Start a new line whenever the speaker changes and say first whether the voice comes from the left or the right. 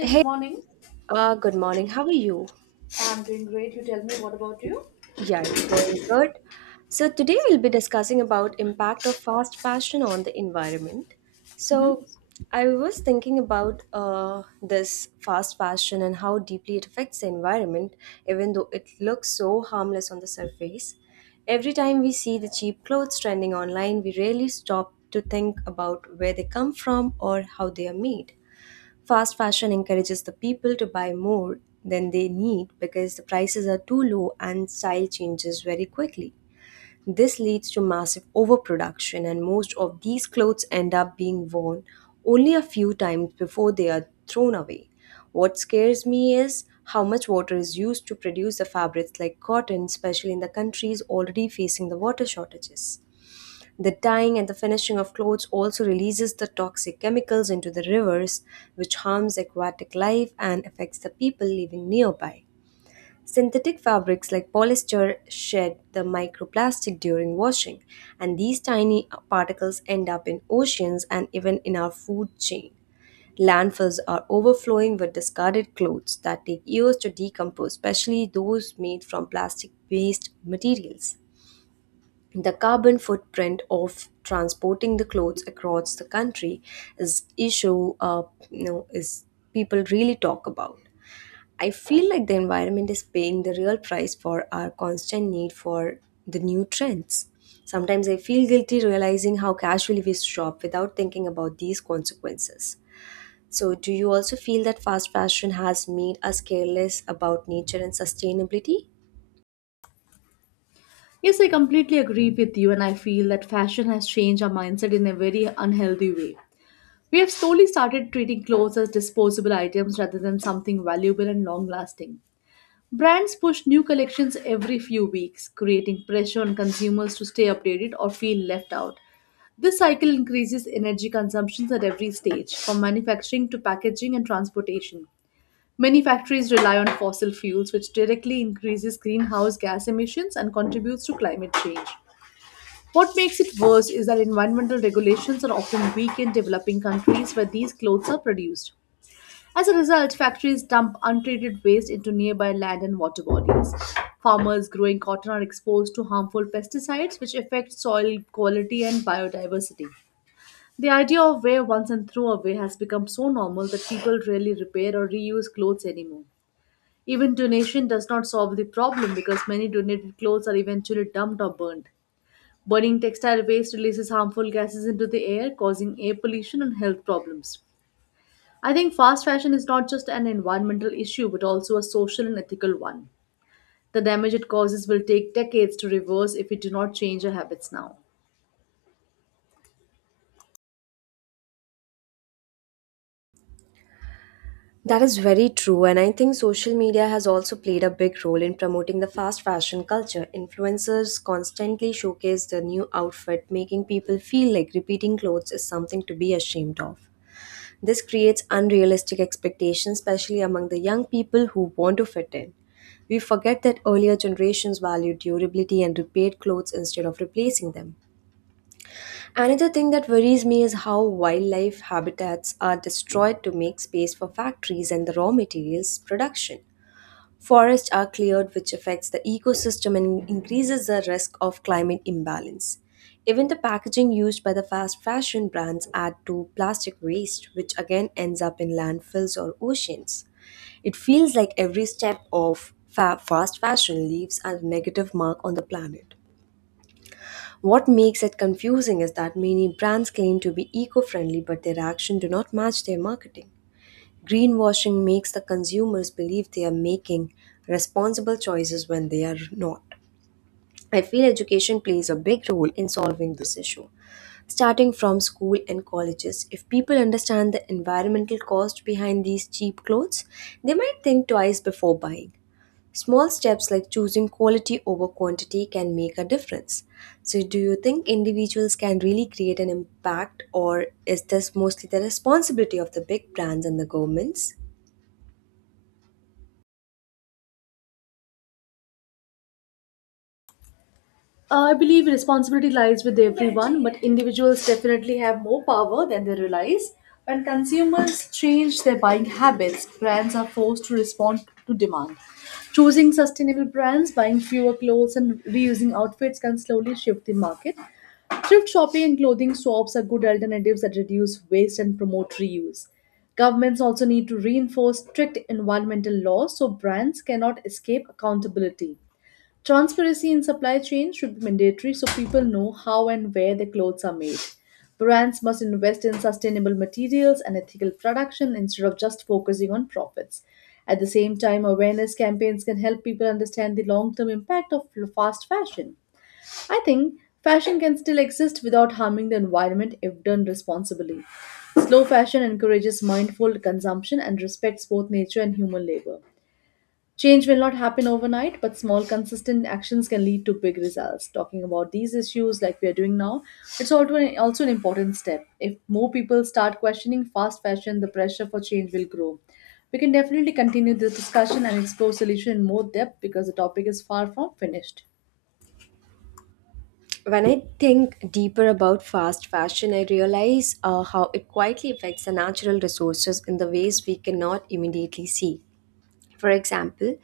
right: Hey, good morning. How are you? Yeah, it's going good. So today we'll be discussing about impact of fast fashion on the environment. So I was thinking about this fast fashion and how deeply it affects the environment, even though it looks so harmless on the surface. Every time we see the cheap clothes trending online, we rarely stop to think about where they come from or how they are made. Fast fashion encourages the people to buy more than they need because the prices are too low and style changes very quickly. This leads to massive overproduction, and most of these clothes end up being worn only a few times before they are thrown away. What scares me is how much water is used to produce the fabrics like cotton, especially in the countries already facing the water shortages. The dyeing and the finishing of clothes also releases the toxic chemicals into the rivers, which harms aquatic life and affects the people living nearby. Synthetic fabrics like polyester shed the microplastic during washing, and these tiny particles end up in oceans and even in our food chain. Landfills are overflowing with discarded clothes that take years to decompose, especially those made from plastic based materials. The carbon footprint of transporting the clothes across the country is issue is people really talk about. I feel like the environment is paying the real price for our constant need for the new trends. Sometimes I feel guilty realizing how casually we shop without thinking about these consequences. So, do you also feel that fast fashion has made us careless about nature and sustainability?
left: Yes, I completely agree with you, and I feel that fashion has changed our mindset in a very unhealthy way. We have slowly started treating clothes as disposable items rather than something valuable and long lasting. Brands push new collections every few weeks, creating pressure on consumers to stay updated or feel left out. This cycle increases energy consumptions at every stage, from manufacturing to packaging and transportation. Many factories rely on fossil fuels, which directly increases greenhouse gas emissions and contributes to climate change. What makes it worse is that environmental regulations are often weak in developing countries where these clothes are produced. As a result, factories dump untreated waste into nearby land and water bodies. Farmers growing cotton are exposed to harmful pesticides, which affect soil quality and biodiversity. The idea of wear once and throw away has become so normal that people rarely repair or reuse clothes anymore. Even donation does not solve the problem because many donated clothes are eventually dumped or burned. Burning textile waste releases harmful gases into the air, causing air pollution and health problems. I think fast fashion is not just an environmental issue but also a social and ethical one. The damage it causes will take decades to reverse if we do not change our habits now.
right: That is very true, and I think social media has also played a big role in promoting the fast fashion culture. Influencers constantly showcase the new outfit, making people feel like repeating clothes is something to be ashamed of. This creates unrealistic expectations, especially among the young people who want to fit in. We forget that earlier generations valued durability and repaired clothes instead of replacing them. Another thing that worries me is how wildlife habitats are destroyed to make space for factories and the raw materials production. Forests are cleared, which affects the ecosystem and increases the risk of climate imbalance. Even the packaging used by the fast fashion brands add to plastic waste, which again ends up in landfills or oceans. It feels like every step of fast fashion leaves a negative mark on the planet. What makes it confusing is that many brands claim to be eco-friendly but their actions do not match their marketing. Greenwashing makes the consumers believe they are making responsible choices when they are not. I feel education plays a big role in solving this issue. Starting from school and colleges, if people understand the environmental cost behind these cheap clothes, they might think twice before buying. Small steps like choosing quality over quantity can make a difference. So, do you think individuals can really create an impact, or is this mostly the responsibility of the big brands and the governments?
left: I believe responsibility lies with everyone, but individuals definitely have more power than they realize. When consumers change their buying habits, brands are forced to respond to demand. Choosing sustainable brands, buying fewer clothes, and reusing outfits can slowly shift the market. Thrift shopping and clothing swaps are good alternatives that reduce waste and promote reuse. Governments also need to reinforce strict environmental laws so brands cannot escape accountability. Transparency in supply chains should be mandatory so people know how and where their clothes are made. Brands must invest in sustainable materials and ethical production instead of just focusing on profits. At the same time, awareness campaigns can help people understand the long term impact of fast fashion. I think fashion can still exist without harming the environment if done responsibly. Slow fashion encourages mindful consumption and respects both nature and human labor. Change will not happen overnight, but small, consistent actions can lead to big results. Talking about these issues like we are doing now, it's also an important step. If more people start questioning fast fashion, the pressure for change will grow. We can definitely continue this discussion and explore solution in more depth because the topic is far from finished.
right: When I think deeper about fast fashion, I realize how it quietly affects the natural resources in the ways we cannot immediately see. For example,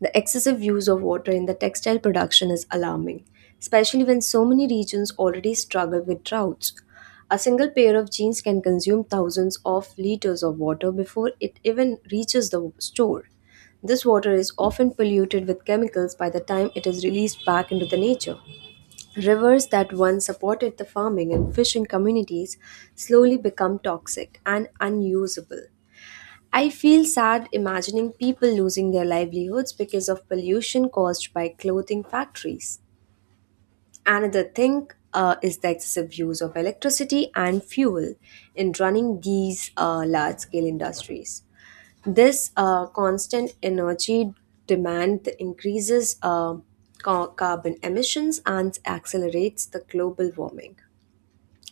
right: the excessive use of water in the textile production is alarming, especially when so many regions already struggle with droughts. A single pair of jeans can consume thousands of liters of water before it even reaches the store. This water is often polluted with chemicals by the time it is released back into the nature. Rivers that once supported the farming and fishing communities slowly become toxic and unusable. I feel sad imagining people losing their livelihoods because of pollution caused by clothing factories. Another thing is the excessive use of electricity and fuel in running these large scale industries. This constant energy demand increases carbon emissions and accelerates the global warming.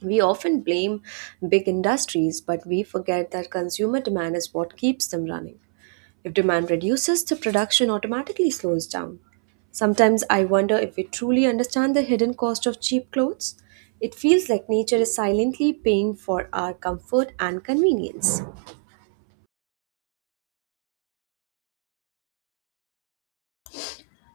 right: We often blame big industries, but we forget that consumer demand is what keeps them running. If demand reduces, the production automatically slows down. Sometimes I wonder if we truly understand the hidden cost of cheap clothes. It feels like nature is silently paying for our comfort and convenience.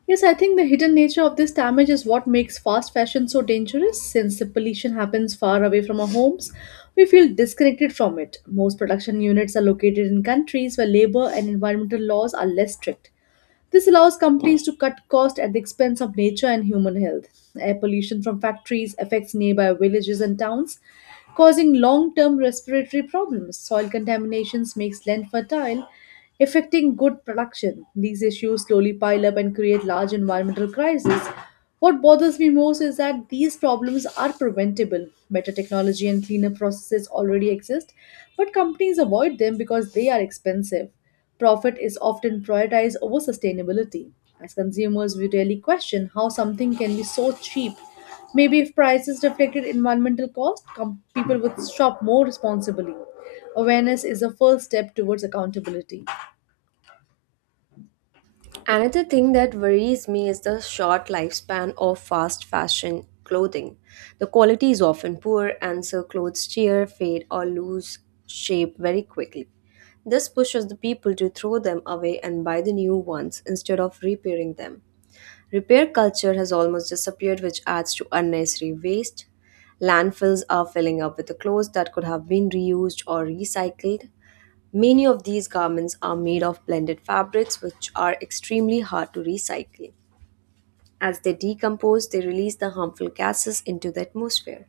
left: Yes, I think the hidden nature of this damage is what makes fast fashion so dangerous. Since the pollution happens far away from our homes, we feel disconnected from it. Most production units are located in countries where labor and environmental laws are less strict. This allows companies to cut costs at the expense of nature and human health. Air pollution from factories affects nearby villages and towns, causing long term respiratory problems. Soil contaminations makes land fertile, affecting good production. These issues slowly pile up and create large environmental crises. What bothers me most is that these problems are preventable. Better technology and cleaner processes already exist, but companies avoid them because they are expensive. Profit is often prioritized over sustainability. As consumers, we rarely question how something can be so cheap. Maybe if prices reflected environmental cost, people would shop more responsibly. Awareness is a first step towards accountability.
right: Another thing that worries me is the short lifespan of fast fashion clothing. The quality is often poor, and so clothes tear, fade, or lose shape very quickly. This pushes the people to throw them away and buy the new ones instead of repairing them. Repair culture has almost disappeared, which adds to unnecessary waste. Landfills are filling up with the clothes that could have been reused or recycled. Many of these garments are made of blended fabrics, which are extremely hard to recycle. As they decompose, they release the harmful gases into the atmosphere.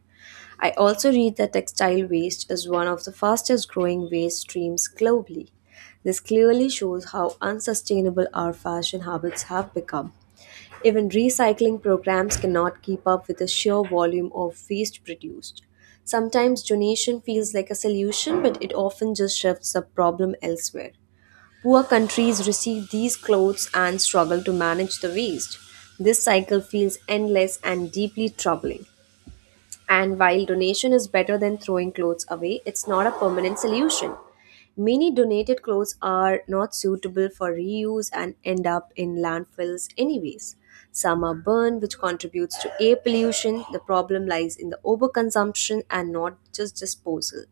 right: I also read that textile waste is one of the fastest growing waste streams globally. This clearly shows how unsustainable our fashion habits have become. Even recycling programs cannot keep up with the sheer volume of waste produced. Sometimes donation feels like a solution, but it often just shifts the problem elsewhere. Poor countries receive these clothes and struggle to manage the waste. This cycle feels endless and deeply troubling. And while donation is better than throwing clothes away, it's not a permanent solution. Many donated clothes are not suitable for reuse and end up in landfills, anyways. Some are burned, which contributes to air pollution. The problem lies in the overconsumption and not just disposal.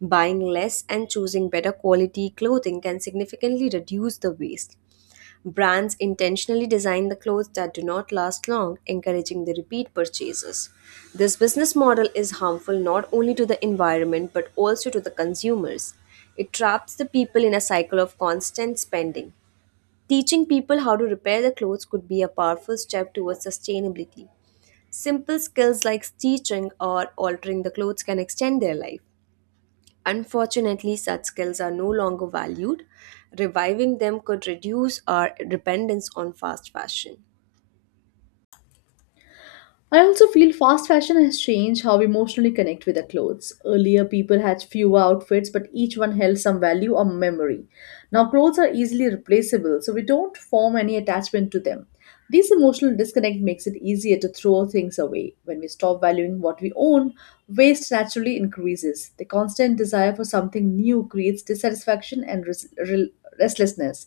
right: Buying less and choosing better quality clothing can significantly reduce the waste. Brands intentionally design the clothes that do not last long, encouraging the repeat purchases. This business model is harmful not only to the environment but also to the consumers. It traps the people in a cycle of constant spending. Teaching people how to repair their clothes could be a powerful step towards sustainability. Simple skills like stitching or altering the clothes can extend their life. Unfortunately, such skills are no longer valued. Reviving them could reduce our dependence on fast fashion.
left: I also feel fast fashion has changed how we emotionally connect with our clothes. Earlier, people had fewer outfits, but each one held some value or memory. Now, clothes are easily replaceable, so we don't form any attachment to them. This emotional disconnect makes it easier to throw things away. When we stop valuing what we own, waste naturally increases. The constant desire for something new creates dissatisfaction and restlessness.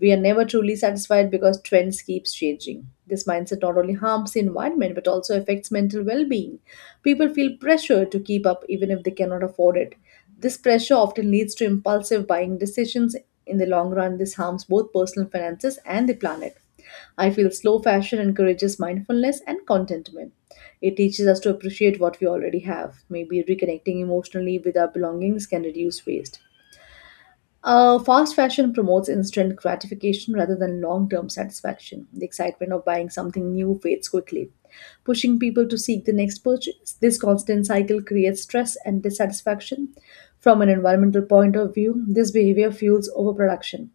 left: We are never truly satisfied because trends keeps changing. This mindset not only harms the environment but also affects mental well-being. People feel pressure to keep up even if they cannot afford it. This pressure often leads to impulsive buying decisions. In the long run, this harms both personal finances and the planet. I feel slow fashion encourages mindfulness and contentment. It teaches us to appreciate what we already have. Maybe reconnecting emotionally with our belongings can reduce waste. Fast fashion promotes instant gratification rather than long term satisfaction. The excitement of buying something new fades quickly, pushing people to seek the next purchase. This constant cycle creates stress and dissatisfaction. From an environmental point of view, this behavior fuels overproduction.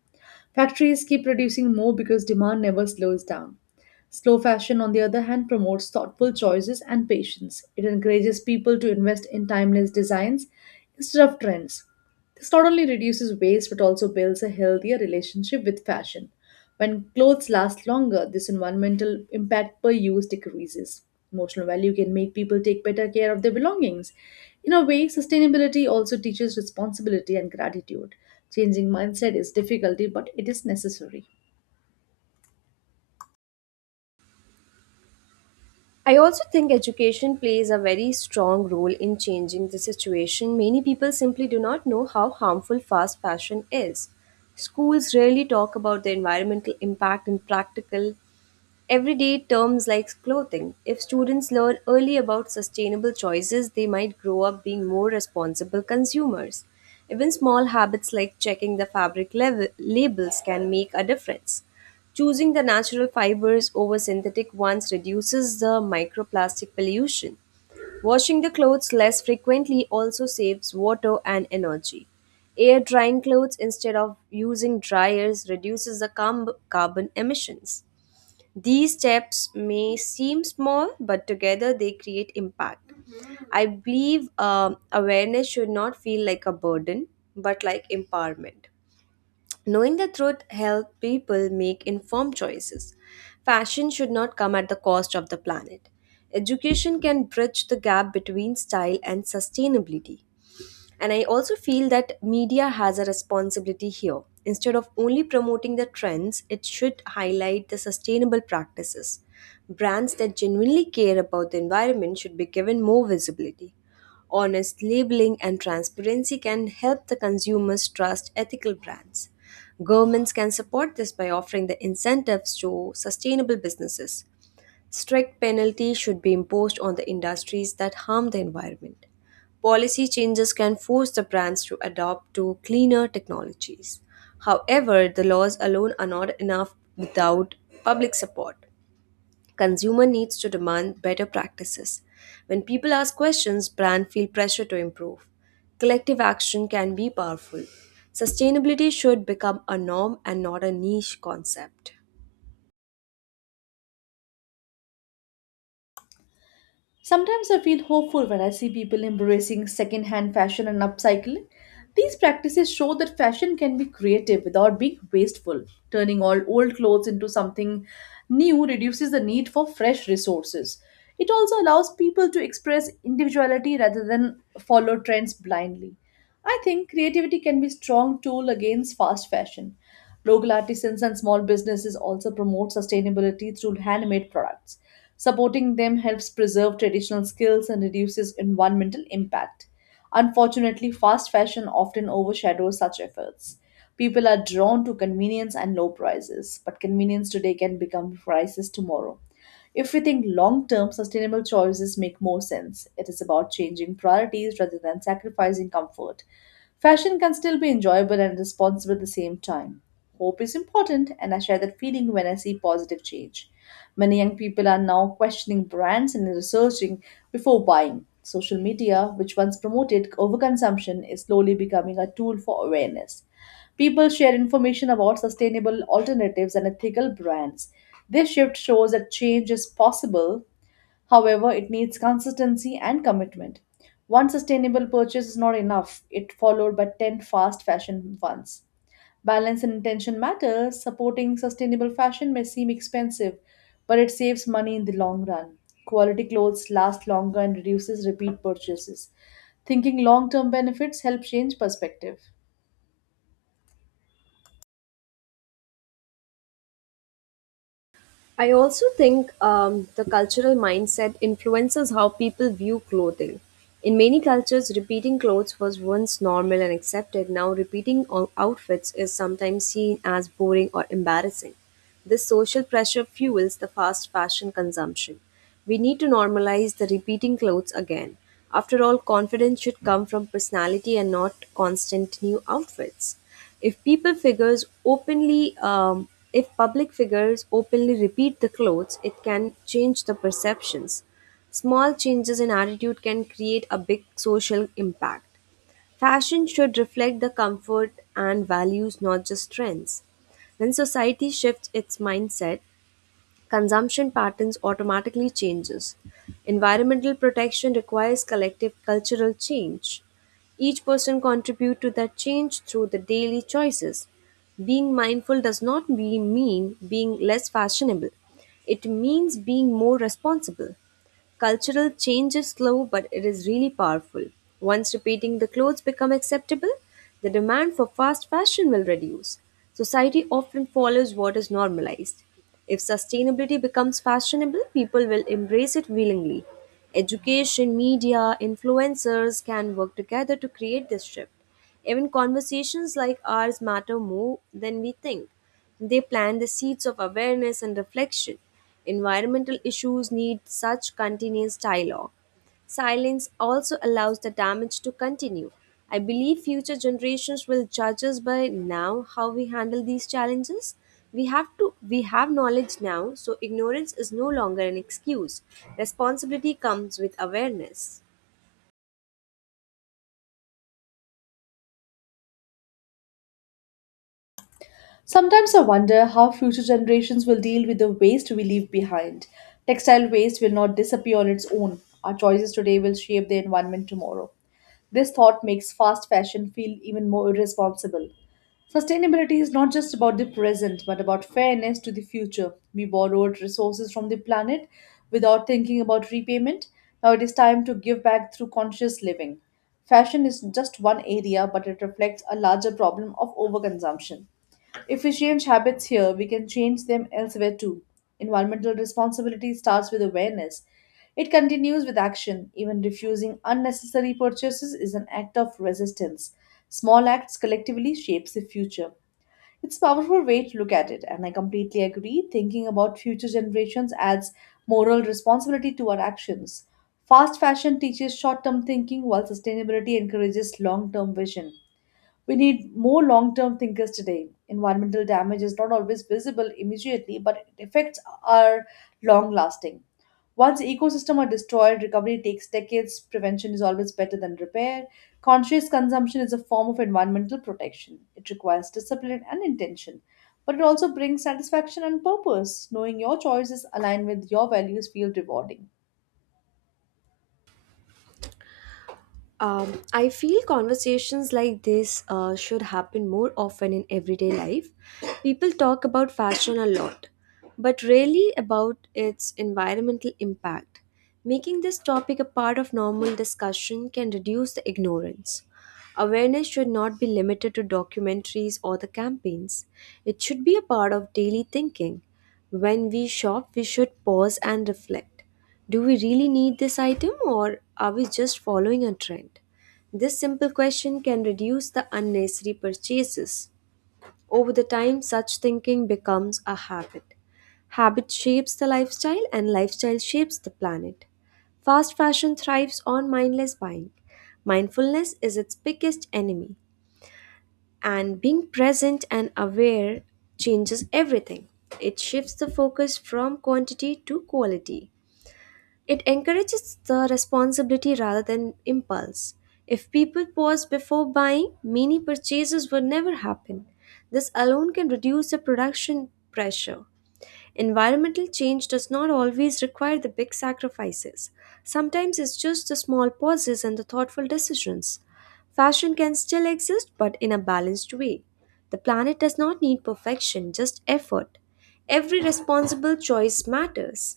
left: Factories keep producing more because demand never slows down. Slow fashion, on the other hand, promotes thoughtful choices and patience. It encourages people to invest in timeless designs instead of trends. This not only reduces waste but also builds a healthier relationship with fashion. When clothes last longer, this environmental impact per use decreases. Emotional value can make people take better care of their belongings. In a way, sustainability also teaches responsibility and gratitude. Changing mindset is difficult, but it is necessary.
right: I also think education plays a very strong role in changing the situation. Many people simply do not know how harmful fast fashion is. Schools rarely talk about the environmental impact in practical, everyday terms like clothing. If students learn early about sustainable choices, they might grow up being more responsible consumers. Even small habits like checking the fabric level, labels can make a difference. Choosing the natural fibers over synthetic ones reduces the microplastic pollution. Washing the clothes less frequently also saves water and energy. Air drying clothes instead of using dryers reduces the carbon emissions. These steps may seem small, but together they create impact. I believe awareness should not feel like a burden, but like empowerment. Knowing the truth helps people make informed choices. Fashion should not come at the cost of the planet. Education can bridge the gap between style and sustainability. And I also feel that media has a responsibility here. Instead of only promoting the trends, it should highlight the sustainable practices. Brands that genuinely care about the environment should be given more visibility. Honest labeling and transparency can help the consumers trust ethical brands. Governments can support this by offering the incentives to sustainable businesses. Strict penalties should be imposed on the industries that harm the environment. Policy changes can force the brands to adopt to cleaner technologies. However, the laws alone are not enough without public support. Consumer needs to demand better practices. When people ask questions, brands feel pressure to improve. Collective action can be powerful. Sustainability should become a norm and not a niche concept.
left: Sometimes I feel hopeful when I see people embracing second-hand fashion and upcycling. These practices show that fashion can be creative without being wasteful. Turning all old clothes into something new reduces the need for fresh resources. It also allows people to express individuality rather than follow trends blindly. I think creativity can be a strong tool against fast fashion. Local artisans and small businesses also promote sustainability through handmade products. Supporting them helps preserve traditional skills and reduces environmental impact. Unfortunately, fast fashion often overshadows such efforts. People are drawn to convenience and low prices, but convenience today can become prices tomorrow. If we think long term, sustainable choices make more sense. It is about changing priorities rather than sacrificing comfort. Fashion can still be enjoyable and responsible at the same time. Hope is important, and I share that feeling when I see positive change. Many young people are now questioning brands and researching before buying. Social media, which once promoted overconsumption, is slowly becoming a tool for awareness. People share information about sustainable alternatives and ethical brands. This shift shows that change is possible. However, it needs consistency and commitment. One sustainable purchase is not enough, it followed by 10 fast fashion ones. Balance and intention matters. Supporting sustainable fashion may seem expensive, but it saves money in the long run. Quality clothes last longer and reduces repeat purchases. Thinking long term benefits help change perspective.
right: I also think the cultural mindset influences how people view clothing. In many cultures, repeating clothes was once normal and accepted. Now, repeating outfits is sometimes seen as boring or embarrassing. This social pressure fuels the fast fashion consumption. We need to normalize the repeating clothes again. After all, confidence should come from personality and not constant new outfits. If if public figures openly repeat the clothes, it can change the perceptions. Small changes in attitude can create a big social impact. Fashion should reflect the comfort and values, not just trends. When society shifts its mindset, consumption patterns automatically changes. Environmental protection requires collective cultural change. Each person contribute to that change through the daily choices. Being mindful does not be- mean being less fashionable. It means being more responsible. Cultural change is slow, but it is really powerful. Once repeating the clothes become acceptable, the demand for fast fashion will reduce. Society often follows what is normalized. If sustainability becomes fashionable, people will embrace it willingly. Education, media, influencers can work together to create this shift. Even conversations like ours matter more than we think. They plant the seeds of awareness and reflection. Environmental issues need such continuous dialogue. Silence also allows the damage to continue. I believe future generations will judge us by now how we handle these challenges. We have knowledge now, so ignorance is no longer an excuse. Responsibility comes with awareness.
left: Sometimes I wonder how future generations will deal with the waste we leave behind. Textile waste will not disappear on its own. Our choices today will shape the environment tomorrow. This thought makes fast fashion feel even more irresponsible. Sustainability is not just about the present, but about fairness to the future. We borrowed resources from the planet without thinking about repayment. Now it is time to give back through conscious living. Fashion is just one area, but it reflects a larger problem of overconsumption. If we change habits here, we can change them elsewhere too. Environmental responsibility starts with awareness. It continues with action. Even refusing unnecessary purchases is an act of resistance. Small acts collectively shapes the future. It's a powerful way to look at it, and I completely agree. Thinking about future generations adds moral responsibility to our actions. Fast fashion teaches short term thinking, while sustainability encourages long term vision. We need more long term thinkers today. Environmental damage is not always visible immediately, but its effects are long lasting. Once ecosystems are destroyed, recovery takes decades. Prevention is always better than repair. Conscious consumption is a form of environmental protection. It requires discipline and intention, but it also brings satisfaction and purpose. Knowing your choices align with your values feels rewarding.
right: I feel conversations like this should happen more often in everyday life. People talk about fashion a lot, but rarely about its environmental impact. Making this topic a part of normal discussion can reduce the ignorance. Awareness should not be limited to documentaries or the campaigns. It should be a part of daily thinking. When we shop, we should pause and reflect. Do we really need this item or are we just following a trend? This simple question can reduce the unnecessary purchases. Over the time, such thinking becomes a habit. Habit shapes the lifestyle and lifestyle shapes the planet. Fast fashion thrives on mindless buying. Mindfulness is its biggest enemy, and being present and aware changes everything. It shifts the focus from quantity to quality. It encourages the responsibility rather than impulse. If people pause before buying, many purchases would never happen. This alone can reduce the production pressure. Environmental change does not always require the big sacrifices. Sometimes it's just the small pauses and the thoughtful decisions. Fashion can still exist, but in a balanced way. The planet does not need perfection, just effort. Every responsible choice matters.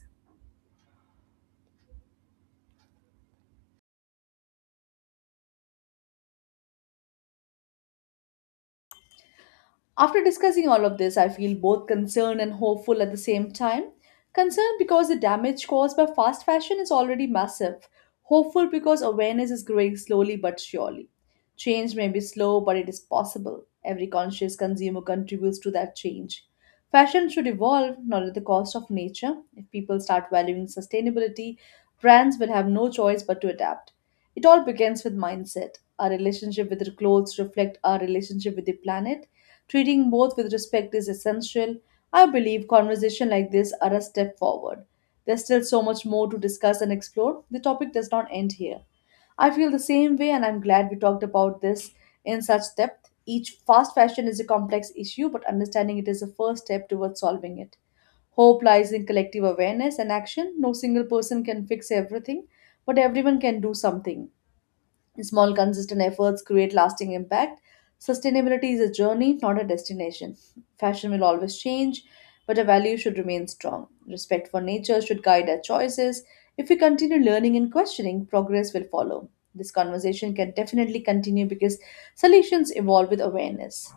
left: After discussing all of this, I feel both concerned and hopeful at the same time. Concerned because the damage caused by fast fashion is already massive, hopeful because awareness is growing slowly but surely. Change may be slow, but it is possible. Every conscious consumer contributes to that change. Fashion should evolve, not at the cost of nature. If people start valuing sustainability, brands will have no choice but to adapt. It all begins with mindset. Our relationship with the clothes reflect our relationship with the planet. Treating both with respect is essential. I believe conversations like this are a step forward. There's still so much more to discuss and explore. The topic does not end here. I feel the same way, and I'm glad we talked about this in such depth. Each fast fashion is a complex issue, but understanding it is a first step towards solving it. Hope lies in collective awareness and action. No single person can fix everything, but everyone can do something. Small, consistent efforts create lasting impact. Sustainability is a journey, not a destination. Fashion will always change, but our values should remain strong. Respect for nature should guide our choices. If we continue learning and questioning, progress will follow. This conversation can definitely continue because solutions evolve with awareness.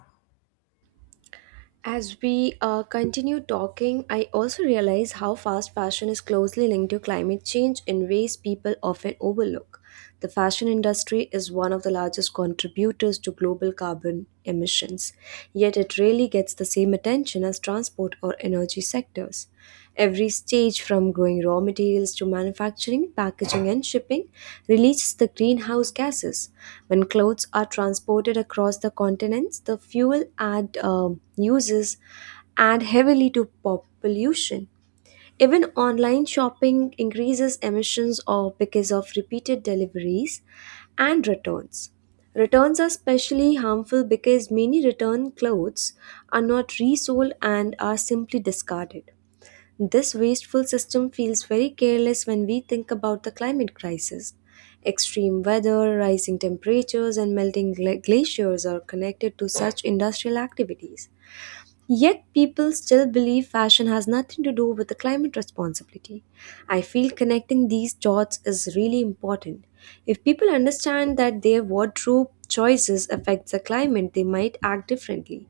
right: As we continue talking, I also realize how fast fashion is closely linked to climate change in ways people often overlook. The fashion industry is one of the largest contributors to global carbon emissions, yet it rarely gets the same attention as transport or energy sectors. Every stage from growing raw materials to manufacturing, packaging, and shipping releases the greenhouse gases. When clothes are transported across the continents, the fuel add um uses add heavily to pollution. Even online shopping increases emissions or because of repeated deliveries and returns. Returns are especially harmful because many return clothes are not resold and are simply discarded. This wasteful system feels very careless when we think about the climate crisis. Extreme weather, rising temperatures, and melting glaciers are connected to such industrial activities. Yet people still believe fashion has nothing to do with the climate responsibility. I feel connecting these dots is really important. If people understand that their wardrobe choices affect the climate, they might act differently.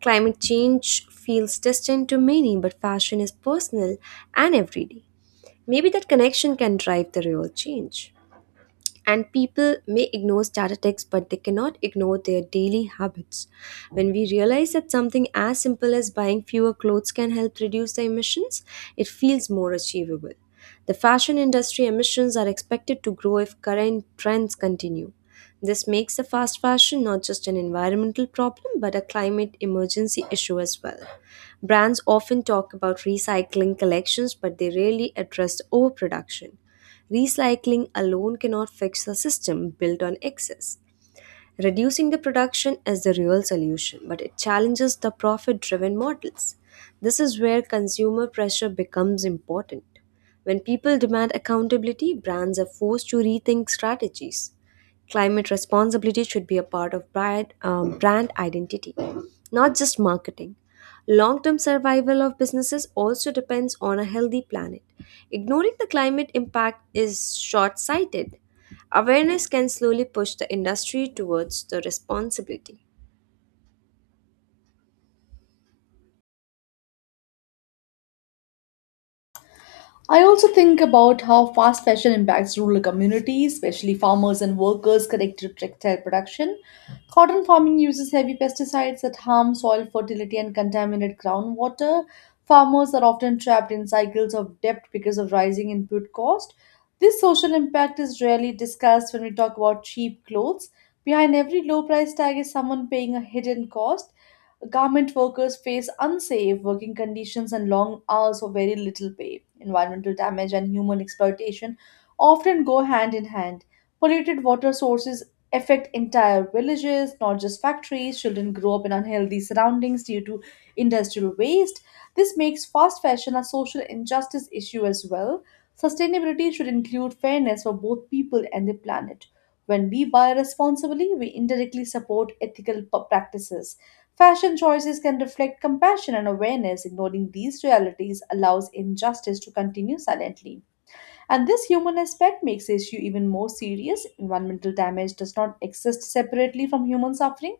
right: Climate change feels distant to many, but fashion is personal and everyday. Maybe that connection can drive the real change. And people may ignore statistics, but they cannot ignore their daily habits. When we realize that something as simple as buying fewer clothes can help reduce the emissions, it feels more achievable. The fashion industry emissions are expected to grow if current trends continue. This makes the fast fashion not just an environmental problem but a climate emergency issue as well. Brands often talk about recycling collections, but they rarely address overproduction. Recycling alone cannot fix a system built on excess. Reducing the production is the real solution, but it challenges the profit driven models. This is where consumer pressure becomes important. When people demand accountability, brands are forced to rethink strategies. Climate responsibility should be a part of brand identity, not just marketing. Long term survival of businesses also depends on a healthy planet. Ignoring the climate impact is short sighted. Awareness can slowly push the industry towards the responsibility.
left: I also think about how fast fashion impacts rural communities, especially farmers and workers connected to textile production. Cotton farming uses heavy pesticides that harm soil fertility and contaminate groundwater. Farmers are often trapped in cycles of debt because of rising input cost. This social impact is rarely discussed when we talk about cheap clothes. Behind every low price tag is someone paying a hidden cost. Garment workers face unsafe working conditions and long hours for very little pay. Environmental damage and human exploitation often go hand in hand. Polluted water sources affect entire villages, not just factories. Children grow up in unhealthy surroundings due to industrial waste. This makes fast fashion a social injustice issue as well. Sustainability should include fairness for both people and the planet. When we buy responsibly, we indirectly support ethical practices. Fashion choices can reflect compassion and awareness. Ignoring these realities allows injustice to continue silently. And this human aspect makes the issue even more serious. Environmental damage does not exist separately from human suffering.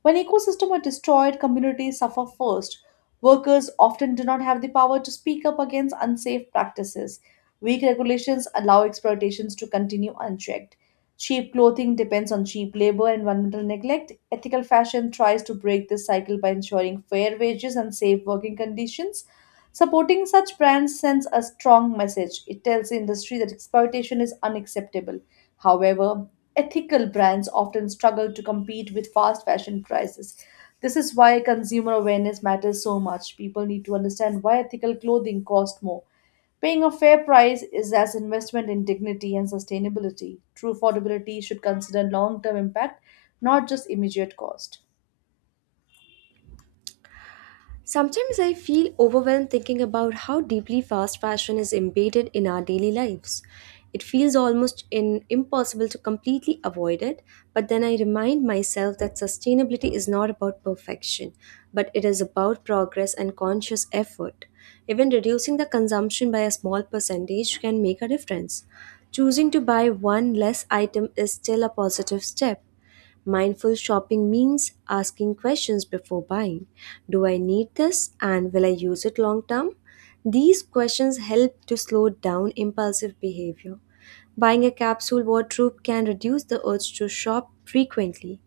left: When ecosystems are destroyed, communities suffer first. Workers often do not have the power to speak up against unsafe practices. Weak regulations allow exploitations to continue unchecked. Cheap clothing depends on cheap labor and environmental neglect. Ethical fashion tries to break this cycle by ensuring fair wages and safe working conditions. Supporting such brands sends a strong message. It tells the industry that exploitation is unacceptable. However, ethical brands often struggle to compete with fast fashion prices. This is why consumer awareness matters so much. People need to understand why ethical clothing costs more. Paying a fair price is as investment in dignity and sustainability. True affordability should consider long-term impact, not just immediate cost.
right: Sometimes I feel overwhelmed thinking about how deeply fast fashion is embedded in our daily lives. It feels almost impossible to completely avoid it, but then I remind myself that sustainability is not about perfection, but it is about progress and conscious effort. Even reducing the consumption by a small percentage can make a difference. Choosing to buy one less item is still a positive step. Mindful shopping means asking questions before buying. Do I need this and will I use it long term? These questions help to slow down impulsive behavior. Buying a capsule wardrobe can reduce the urge to shop frequently.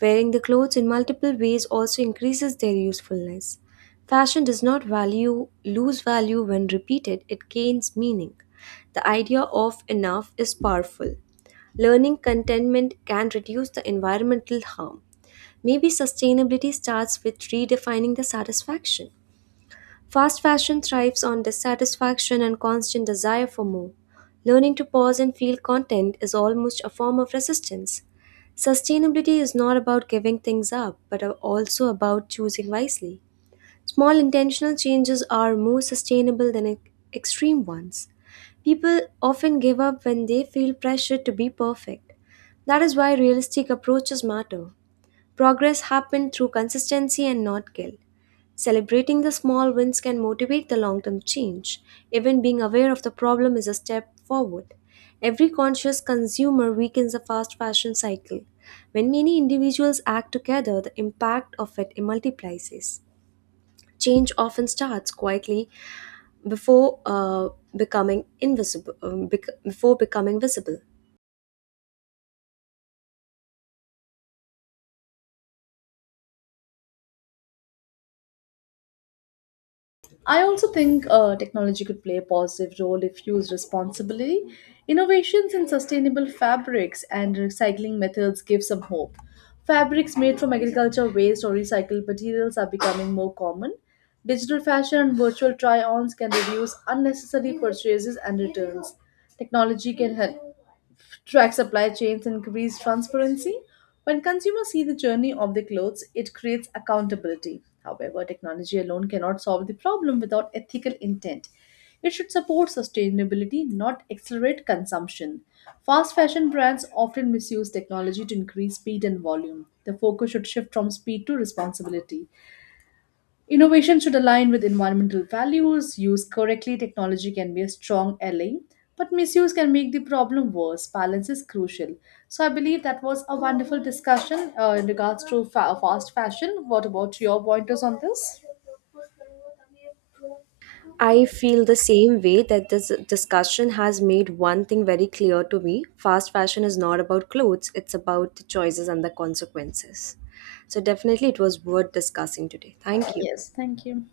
right: Wearing the clothes in multiple ways also increases their usefulness. Fashion does not value lose value when repeated, it gains meaning. The idea of enough is powerful. Learning contentment can reduce the environmental harm. Maybe sustainability starts with redefining the satisfaction. Fast fashion thrives on dissatisfaction and constant desire for more. Learning to pause and feel content is almost a form of resistance. Sustainability is not about giving things up, but also about choosing wisely. Small intentional changes are more sustainable than extreme ones. People often give up when they feel pressured to be perfect. That is why realistic approaches matter. Progress happens through consistency and not guilt. Celebrating the small wins can motivate the long term change. Even being aware of the problem is a step forward. Every conscious consumer weakens the fast fashion cycle. When many individuals act together, the impact of it multiplies. Change often starts quietly before becoming invisible, before becoming visible.
left: I also think technology could play a positive role if used responsibly. Innovations in sustainable fabrics and recycling methods give some hope. Fabrics made from agriculture waste or recycled materials are becoming more common. Digital fashion and virtual try ons can reduce unnecessary purchases and returns. Technology can help track supply chains and increase transparency. When consumers see the journey of their clothes, it creates accountability. However, technology alone cannot solve the problem without ethical intent. It should support sustainability, not accelerate consumption. Fast fashion brands often misuse technology to increase speed and volume. The focus should shift from speed to responsibility. Innovation should align with environmental values. Used correctly, technology can be a strong ally, but misuse can make the problem worse. Balance is crucial. So, I believe that was a wonderful discussion in regards to fast fashion. What about your pointers on this?
right: I feel the same way that this discussion has made one thing very clear to me. Fast fashion is not about clothes, it's about the choices and the consequences. So, definitely, it was worth discussing today. Thank you.
left: Yes, thank you.